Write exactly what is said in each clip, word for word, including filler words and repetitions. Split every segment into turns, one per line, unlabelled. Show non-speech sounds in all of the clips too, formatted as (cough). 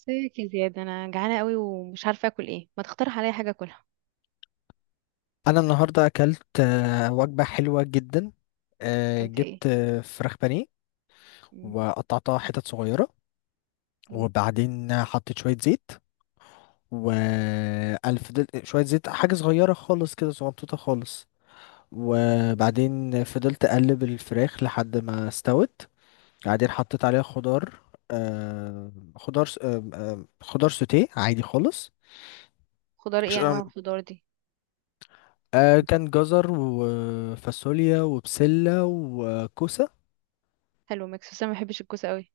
ازيك يا زياد؟ انا جعانه قوي ومش عارفه اكل ايه. ما تقترح عليا حاجه اكلها؟
انا النهارده اكلت آه، وجبه حلوه جدا. آه،
اكلت ايه؟
جبت آه، فراخ بانيه،
مم.
وقطعتها حتت صغيره،
مم.
وبعدين حطيت شويه زيت. وقال فضلت شويه زيت، حاجه صغيره خالص كده، صغنطوطه خالص. وبعدين فضلت اقلب الفراخ لحد ما استوت. بعدين حطيت عليها خضار، آه، خضار س- آه، آه، خضار سوتيه عادي خالص.
خضار
ش-
ايه؟ انواع الخضار دي؟
آه، كان جزر وفاصوليا وبسله وكوسه.
حلو، ميكس. بس انا ما بحبش الكوسه قوي.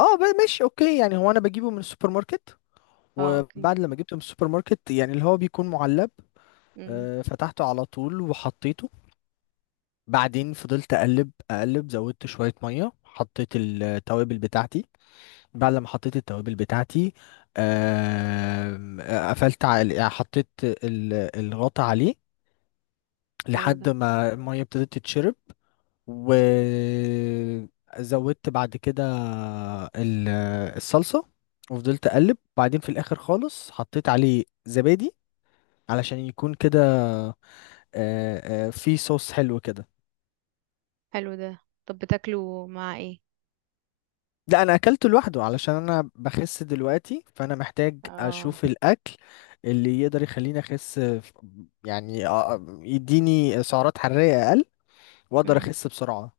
اه ب- ماشي، اوكي، يعني هو انا بجيبه من السوبر ماركت،
اه، اوكي.
وبعد لما جبته من السوبر ماركت يعني اللي هو بيكون معلب.
مم.
آه، فتحته على طول وحطيته. بعدين فضلت اقلب اقلب، زودت شوية مية، حطيت التوابل بتاعتي. بعد لما حطيت التوابل بتاعتي، آم، آه، قفلت على، يعني حطيت ال- الغطا عليه
حلو ده.
لحد ما المية ابتدت تتشرب. وزودت بعد كده ال- الصلصة، وفضلت اقلب. بعدين في الاخر خالص حطيت عليه زبادي علشان يكون كده آه، آه، في صوص حلو كده.
حلو ده. طب بتاكله مع ايه؟
لا، انا اكلته لوحده علشان انا بخس دلوقتي، فانا محتاج
اه.
اشوف الاكل اللي يقدر يخليني اخس، ف- يعني آه، يديني سعرات حرارية اقل، واقدر
مم.
اخس بسرعة.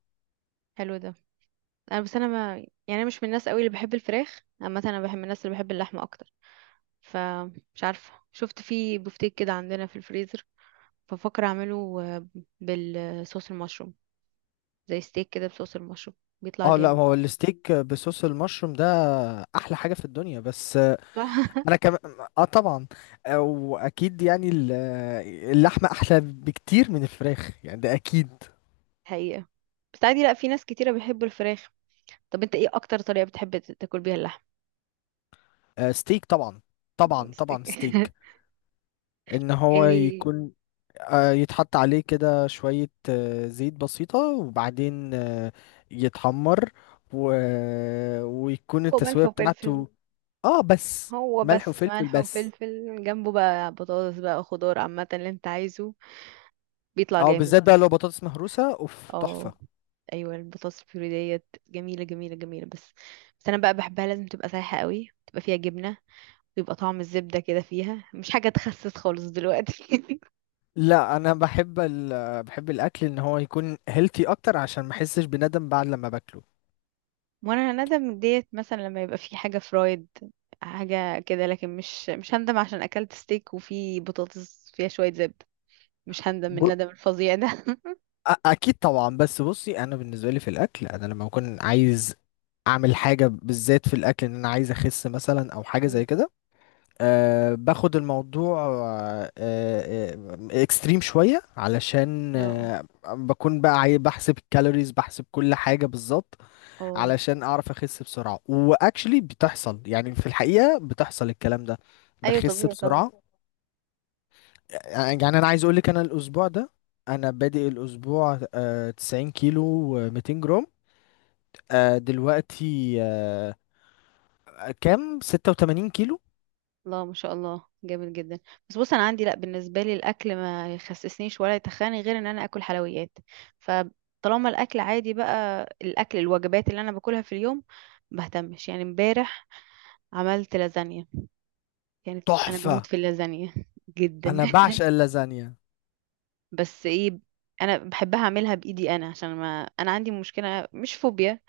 حلو ده. انا بس انا، ما يعني، أنا مش من الناس قوي اللي بحب الفراخ عامه. انا بحب من الناس اللي بحب اللحمه اكتر. فمش عارفه، شفت فيه بفتيك كده عندنا في الفريزر. بفكر اعمله آه، بالصوص المشروم. زي ستيك كده بصوص المشروم. بيطلع
اه، لا،
جامد.
هو الستيك بصوص المشروم ده احلى حاجة في الدنيا، بس
صح.
انا كمان. اه، طبعا. آه، واكيد يعني ال- اللحمه احلى بكتير من الفراخ، يعني ده اكيد.
(laughs) حقيقة. بس عادي، لا، في ناس كتيرة بيحبوا الفراخ. طب انت ايه اكتر طريقة بتحب ت- تاكل بيها اللحم؟
آه، ستيك طبعا. طبعا طبعا ستيك.
(laughs)
ان هو
يعني
يكون آه، يتحط عليه كده شويه آه، زيت بسيطه، وبعدين آه، يتحمر و... ويكون
هو ملح
التسويه
وفلفل.
بتاعته. اه، بس.
هو
ملح
بس
وفلفل
ملح
بس.
وفلفل، جنبه بقى بطاطس بقى خضار عامة اللي انت عايزه. بيطلع
اه،
جامد.
بالذات بقى لو بطاطس مهروسه، اوف
اه.
تحفه.
ايوه، البطاطس البيوري ديت جميلة جميلة جميلة. بس بس انا بقى بحبها لازم تبقى سايحة قوي، تبقى فيها جبنة. ويبقى طعم الزبدة كده فيها. مش حاجة تخسس خالص دلوقتي. (laughs)
لا، انا بحب ال... بحب الاكل ان هو يكون هيلثي اكتر عشان ما احسش بندم بعد لما باكله.
وانا هندم ديت مثلا لما يبقى في حاجه فرايد، حاجه كده. لكن مش مش هندم عشان اكلت ستيك وفي بطاطس فيها شويه زبده. مش هندم من
ب...
الندم الفظيع ده.
أ- اكيد طبعا. بس بصي، انا بالنسبه لي في الاكل، انا لما بكون عايز اعمل حاجه بالذات في الاكل ان انا عايز اخس مثلا او
(laughs)
حاجه
مم.
زي كده، أه باخد الموضوع اكستريم شوية، علشان
اه.
أه بكون بقى عاي- بحسب الكالوريز، بحسب كل حاجة بالظبط،
اه.
علشان اعرف اخس بسرعة. واكشلي بتحصل، يعني في الحقيقة بتحصل الكلام ده،
ايوه،
بخس
طبيعي طبعا.
بسرعة. آه، يعني انا عايز اقولك، انا الاسبوع ده، انا بادئ الاسبوع أه تسعين كيلو و200 جرام، أه دلوقتي أه كام، ستة وتمانين كيلو.
لا، ما شاء الله، جامد جدا. بس بص، انا عندي، لا، بالنسبه لي الاكل ما يخسسنيش ولا يتخاني غير ان انا اكل حلويات. فطالما الاكل عادي، بقى الاكل الوجبات اللي انا باكلها في اليوم بهتمش. يعني امبارح عملت لازانيا. كانت، انا بموت
تحفة.
في اللازانيا جدا.
انا
(laughs)
بعشق اللازانيا.
بس ايه، انا بحبها اعملها بايدي انا، عشان ما انا عندي مشكله، مش فوبيا.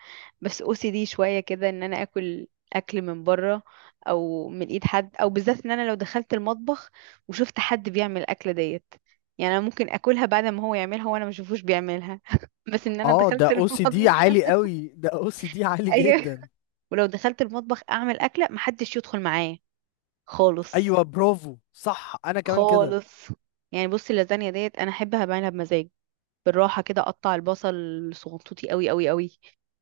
بس او سي دي شويه كده، ان انا اكل اكل من بره، او من ايد حد. او بالذات ان انا لو دخلت المطبخ وشفت حد بيعمل الاكله ديت، يعني انا ممكن اكلها بعد ما هو يعملها وانا ما اشوفوش بيعملها. (laughs) بس ان انا
اه، ده
دخلت
او سي دي
المطبخ. (laughs)
عالي قوي، ده او سي دي عالي
ايوه.
جدا.
ولو دخلت المطبخ اعمل اكله محدش يدخل معايا خالص.
ايوه، برافو، صح، انا كمان كده.
خالص. يعني بصي، اللازانيا ديت انا احبها بعملها بمزاج، بالراحه كده. اقطع البصل صغنطوطي قوي قوي قوي،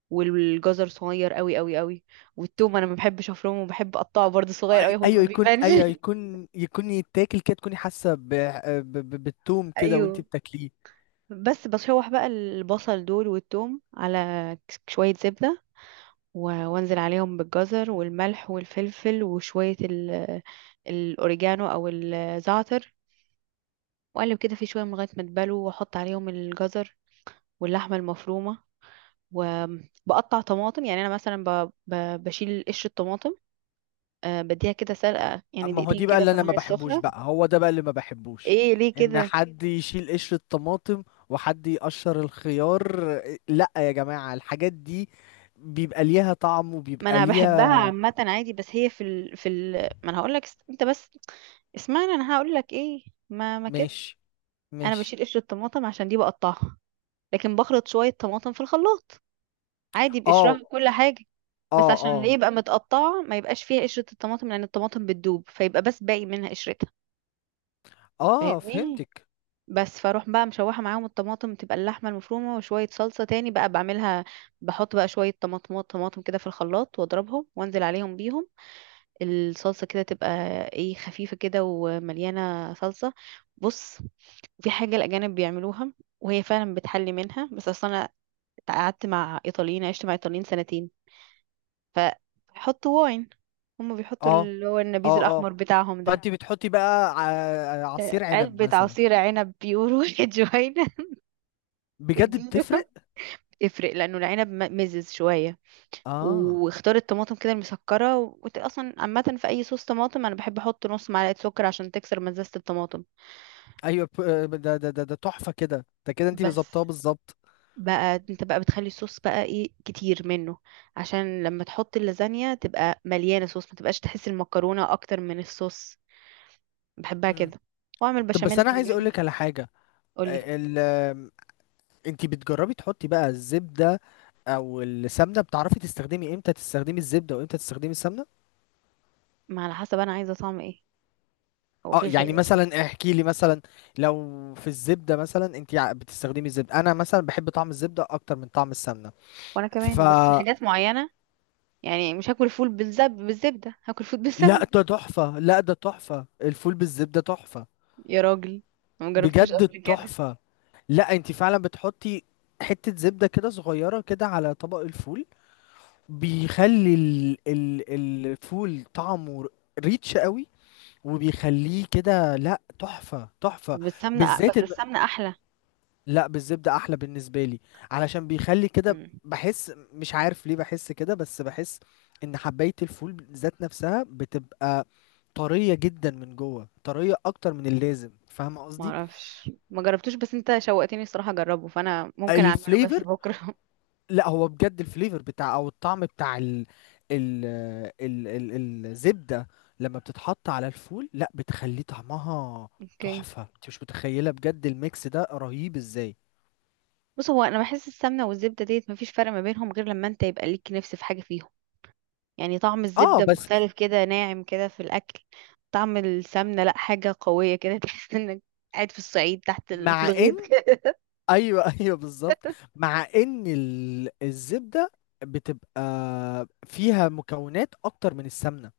والجزر صغير قوي قوي قوي. والثوم، انا ما بحبش افرمه وبحب اقطعه برضه صغير
أي-
قوي، هو ما
ايوه يكون،
بيبانش.
ايوه
(laughs)
يكون، يكون يتاكل كده، تكوني حاسه ب- ب- ب- بالتوم كده وانتي
ايوه.
بتاكليه.
بس بشوح بقى البصل دول والثوم على شويه زبده. و- وانزل عليهم بالجزر والملح والفلفل وشويه ال- الاوريجانو او الزعتر، واقلب كده في شويه من لغايه ما تبلوا، واحط عليهم الجزر واللحمه المفرومه. وبقطع طماطم. يعني انا مثلا ب... ب... بشيل قشر الطماطم. أه، بديها كده سلقه، يعني
ما هو
دقيقتين
دي بقى
كده
اللي
في
انا ما
الميه
بحبوش،
السخنه.
بقى هو ده بقى اللي ما بحبوش،
ايه ليه
ان
كده؟
حد يشيل قشر الطماطم وحد يقشر الخيار. لا يا جماعه، الحاجات دي بيبقى ليها طعم
ما
وبيبقى
انا بحبها
ليها.
عامه عادي، بس هي في ال... في ال... ما انا هقول لك، انت بس اسمعني، انا هقول لك ايه. ما ما كده.
ماشي،
انا
ماشي.
بشيل قشر الطماطم عشان دي بقطعها، لكن بخلط شويه طماطم في الخلاط عادي،
اه،
بقشرها كل حاجه. بس
اه،
عشان اللي
اه،
يبقى متقطعه ما يبقاش فيها قشره الطماطم، لان الطماطم بتدوب فيبقى بس باقي منها قشرتها.
اه،
فاهمني؟
فهمتك.
بس فاروح بقى مشوحه معاهم الطماطم، تبقى اللحمه المفرومه وشويه صلصه تاني بقى بعملها. بحط بقى شويه طماطمات طماطم كده في الخلاط واضربهم وانزل عليهم بيهم. الصلصه كده تبقى ايه؟ خفيفه كده ومليانه صلصه. بص، في حاجه الاجانب بيعملوها وهي فعلا بتحلي منها. بس اصلا انا قعدت مع ايطاليين، عشت مع ايطاليين سنتين. فحطوا واين، هم بيحطوا
اه،
اللي هو النبيذ
اه، اه.
الاحمر بتاعهم ده.
فانت بتحطي بقى ع-
آه،
عصير عنب
علبة
مثلا.
عصير عنب بيقولوا. (laughs) جوينا. (laughs)
بجد
اديله
بتفرق.
يفرق، لانه العنب م- مزز شويه.
اه،
واختار الطماطم كده المسكره. وانت اصلا عامه في اي صوص طماطم انا بحب احط نص معلقه سكر عشان تكسر مزازه الطماطم.
ايوه، ب- ده ده ده ده تحفه كده، ده كده انت
بس
ظبطها بالظبط.
بقى انت بقى بتخلي الصوص بقى ايه؟ كتير منه، عشان لما تحط اللازانيا تبقى مليانه صوص، ما تبقاش تحس المكرونه اكتر من الصوص. بحبها
مم.
كده. واعمل
طب بس
بشاميل
انا
من
عايز اقول
جنب.
لك على حاجه.
قولي.
ال انت بتجربي تحطي بقى الزبده او السمنه؟ بتعرفي تستخدمي امتى تستخدمي الزبده وامتى تستخدمي السمنه؟
ما على حسب انا عايزه طعم ايه. هو
اه،
في خ...
يعني مثلا احكي لي مثلا، لو في الزبده مثلا، انت بتستخدمي الزبده. انا مثلا بحب طعم الزبده اكتر من طعم السمنه.
وانا كمان، بس في حاجات معينه. يعني مش هاكل فول بالزب بالزبده، هاكل فول
لا،
بالسمنه.
ده تحفة، لا، ده تحفة، الفول بالزبدة تحفة.
يا راجل، ما جربتوش
بجد
قبل كده؟
تحفة. لا، انت فعلا بتحطي حتة زبدة كده صغيرة كده على طبق الفول، بيخلي ال ال الفول طعمه ريتش قوي، وبيخليه كده، لا تحفة، تحفة.
طب السمنة،
بالذات
بس
ان،
السمنة أحلى.
لا بالزبدة احلى بالنسبة لي، علشان بيخلي كده،
مم.
بحس مش عارف ليه، بحس كده، بس بحس ان حباية الفول ذات نفسها بتبقى طرية جدا من جوه، طرية اكتر من اللازم. فاهم
ما
قصدي؟
اعرفش، ما جربتوش، بس انت شوقتني الصراحة اجربه. فانا ممكن اعمله بس
الفليفر،
بكرة.
لا هو بجد الفليفر بتاع، او الطعم بتاع ال ال ال ال الزبدة لما بتتحط على الفول، لا بتخليه طعمها
(laughs) اوكي.
تحفة، انت مش متخيلة بجد الميكس ده رهيب ازاي.
بص، هو انا بحس السمنة والزبدة ديت مفيش فرق ما بينهم، غير لما انت يبقى ليك نفس في حاجة فيهم. يعني طعم
اه،
الزبدة
بس،
مختلف كده، ناعم كده في الاكل. طعم السمنة، لا، حاجة قوية كده. (laughs) تحس انك قاعد في الصعيد تحت ال... في
مع ان،
الغيط كده.
ايوه (laughs) ايوه بالظبط. مع ان ال- الزبده بتبقى فيها مكونات اكتر من السمنه،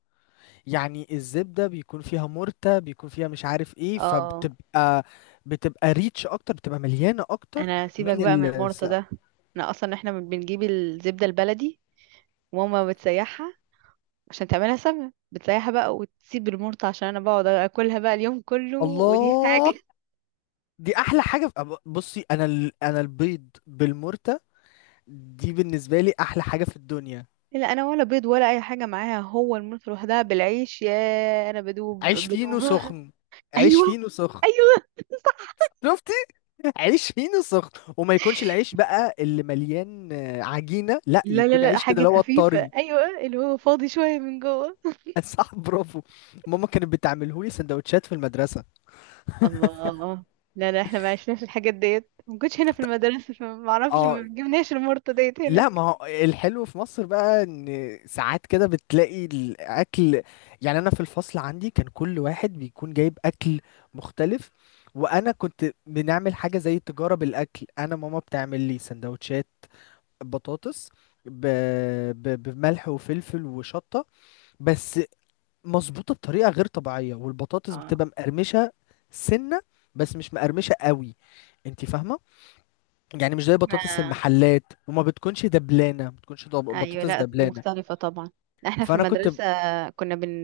يعني الزبده بيكون فيها مرتة، بيكون فيها مش عارف ايه،
اه.
فبتبقى، بتبقى ريتش اكتر، بتبقى مليانه اكتر
انا سيبك
من
بقى من
ال
المرطة ده. انا اصلا، احنا بنجيب الزبدة البلدي وماما بتسيحها عشان تعملها سمنة. بتسيحها بقى وتسيب المرط، عشان انا بقعد اكلها بقى اليوم كله ودي (laughs)
الله،
حاجة.
دي احلى حاجه في... بصي، انا ال... انا البيض بالمرتة دي بالنسبه لي احلى حاجه في الدنيا.
لا، انا ولا بيض ولا اي حاجة معاها، هو المرط لوحدها بالعيش يا. انا بدوب
عيش فينو
بدوب.
سخن.
(laughs)
عيش
ايوه.
فينو سخن.
ايوه.
شفت؟ عيش فينو سخن، وما يكونش العيش بقى اللي مليان آه، عجينه، لا،
لا لا
يكون
لا،
عيش كده
حاجة
اللي هو
خفيفة،
الطري.
ايوه اللي هو فاضي شوية من جوه.
(laughs) صح، برافو. ماما كانت بتعمله لي سندوتشات في المدرسه.
الله. لا لا، احنا ما عشناش الحاجات ديت، ما كنتش هنا في المدرسة، فما اعرفش، ما
اه،
جبناش المرطة ديت
لا،
هناك.
ما هو الحلو في مصر بقى ان ساعات كده بتلاقي الاكل، يعني انا في الفصل عندي كان كل واحد بيكون جايب اكل مختلف. وانا كنت بنعمل حاجه زي تجاره بالاكل. انا ماما بتعمل لي سندوتشات بطاطس ب... ب... بملح وفلفل وشطه بس، مظبوطه بطريقه غير طبيعيه، والبطاطس بتبقى
اه.
مقرمشه، سنه، بس مش مقرمشه قوي. انت فاهمه؟ يعني مش زي بطاطس
احنا،
المحلات، وما بتكونش دبلانه، ما بتكونش دب...
ايوه،
بطاطس
لا،
دبلانه.
مختلفة طبعا. احنا في
فانا كنت ب...
المدرسة كنا بن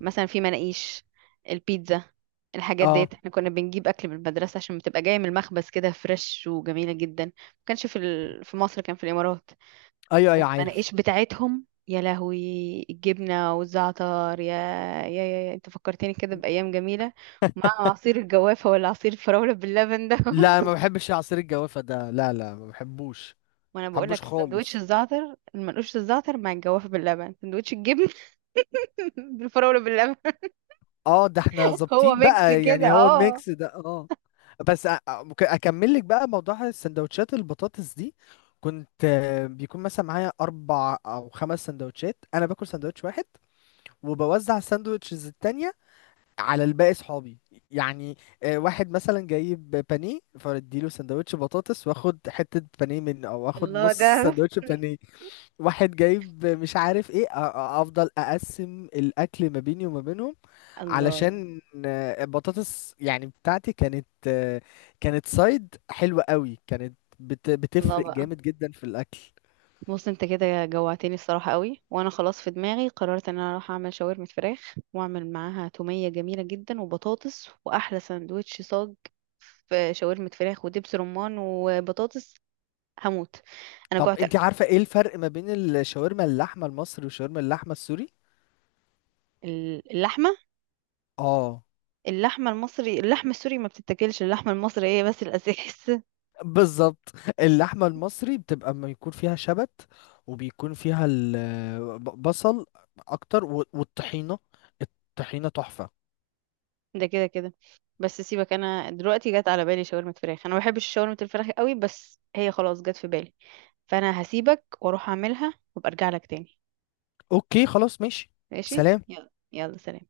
مثلا في مناقيش، البيتزا، الحاجات
اه،
ديت احنا كنا بنجيب اكل من المدرسه، عشان بتبقى جايه من المخبز كده فريش وجميله جدا. ما كانش في ال... في مصر، كان في الامارات.
ايوه، ايوه، عارف.
المناقيش بتاعتهم يا لهوي، الجبنه والزعتر يا، يا يا، يا. انت فكرتني كده بايام جميله، مع عصير الجوافه ولا عصير الفراوله باللبن ده.
لا، ما
(laughs)
بحبش عصير الجوافه ده، لا، لا، ما بحبوش.
وانا
ما
بقول
بحبوش
لك السندوتش
خالص.
الزعتر، المنقوش الزعتر مع الجوافه باللبن، سندوتش الجبن. (laughs) بالفراوله باللبن.
اه، ده احنا
هو
ظابطين
ميكس
بقى،
كده،
يعني هو
اه.
الميكس ده، اه. بس أ- أ- ممكن اكمل لك بقى موضوع السندوتشات البطاطس دي. كنت آه، بيكون مثلا معايا اربع او خمس سندوتشات، انا باكل سندوتش واحد، وبوزع الساندوتشز التانية على الباقي صحابي. يعني آه، واحد مثلا جايب بانيه، فاديله سندوتش بطاطس واخد حتة بانيه منه، او اخد
الله
نص
ده.
سندوتش بانيه. واحد جايب مش عارف ايه، أ- أ- افضل اقسم الاكل ما بيني وما بينهم،
الله.
علشان آه، البطاطس يعني بتاعتي كانت آه، كانت سايد حلوة قوي، كانت بت-
الله
بتفرق
بقى.
جامد جدا في الأكل.
بص، انت كده جوعتني الصراحة قوي، وانا خلاص في دماغي قررت ان انا اروح اعمل شاورما فراخ واعمل معاها تومية جميلة جدا وبطاطس، واحلى سندوتش صاج في شاورما فراخ ودبس رمان وبطاطس. هموت. انا
طب
جوعت
انت
قوي.
عارفة ايه الفرق ما بين الشاورما اللحمة المصري وشاورما اللحمة السوري؟
ال- اللحمة.
اه،
اللحمة المصري، اللحمة السوري ما بتتاكلش اللحمة المصرية، بس الاساس
بالظبط. اللحمة المصري بتبقى ما يكون فيها شبت، وبيكون فيها البصل اكتر، و- والطحينة، الطحينة تحفة.
ده كده كده. بس سيبك، انا دلوقتي جت على بالي شاورما فراخ. انا ما بحبش شاورما الفراخ قوي بس هي خلاص جت في بالي، فانا هسيبك واروح اعملها وابقى ارجع لك تاني.
اوكي، خلاص، ماشي.
ماشي،
سلام.
يلا يلا، سلام.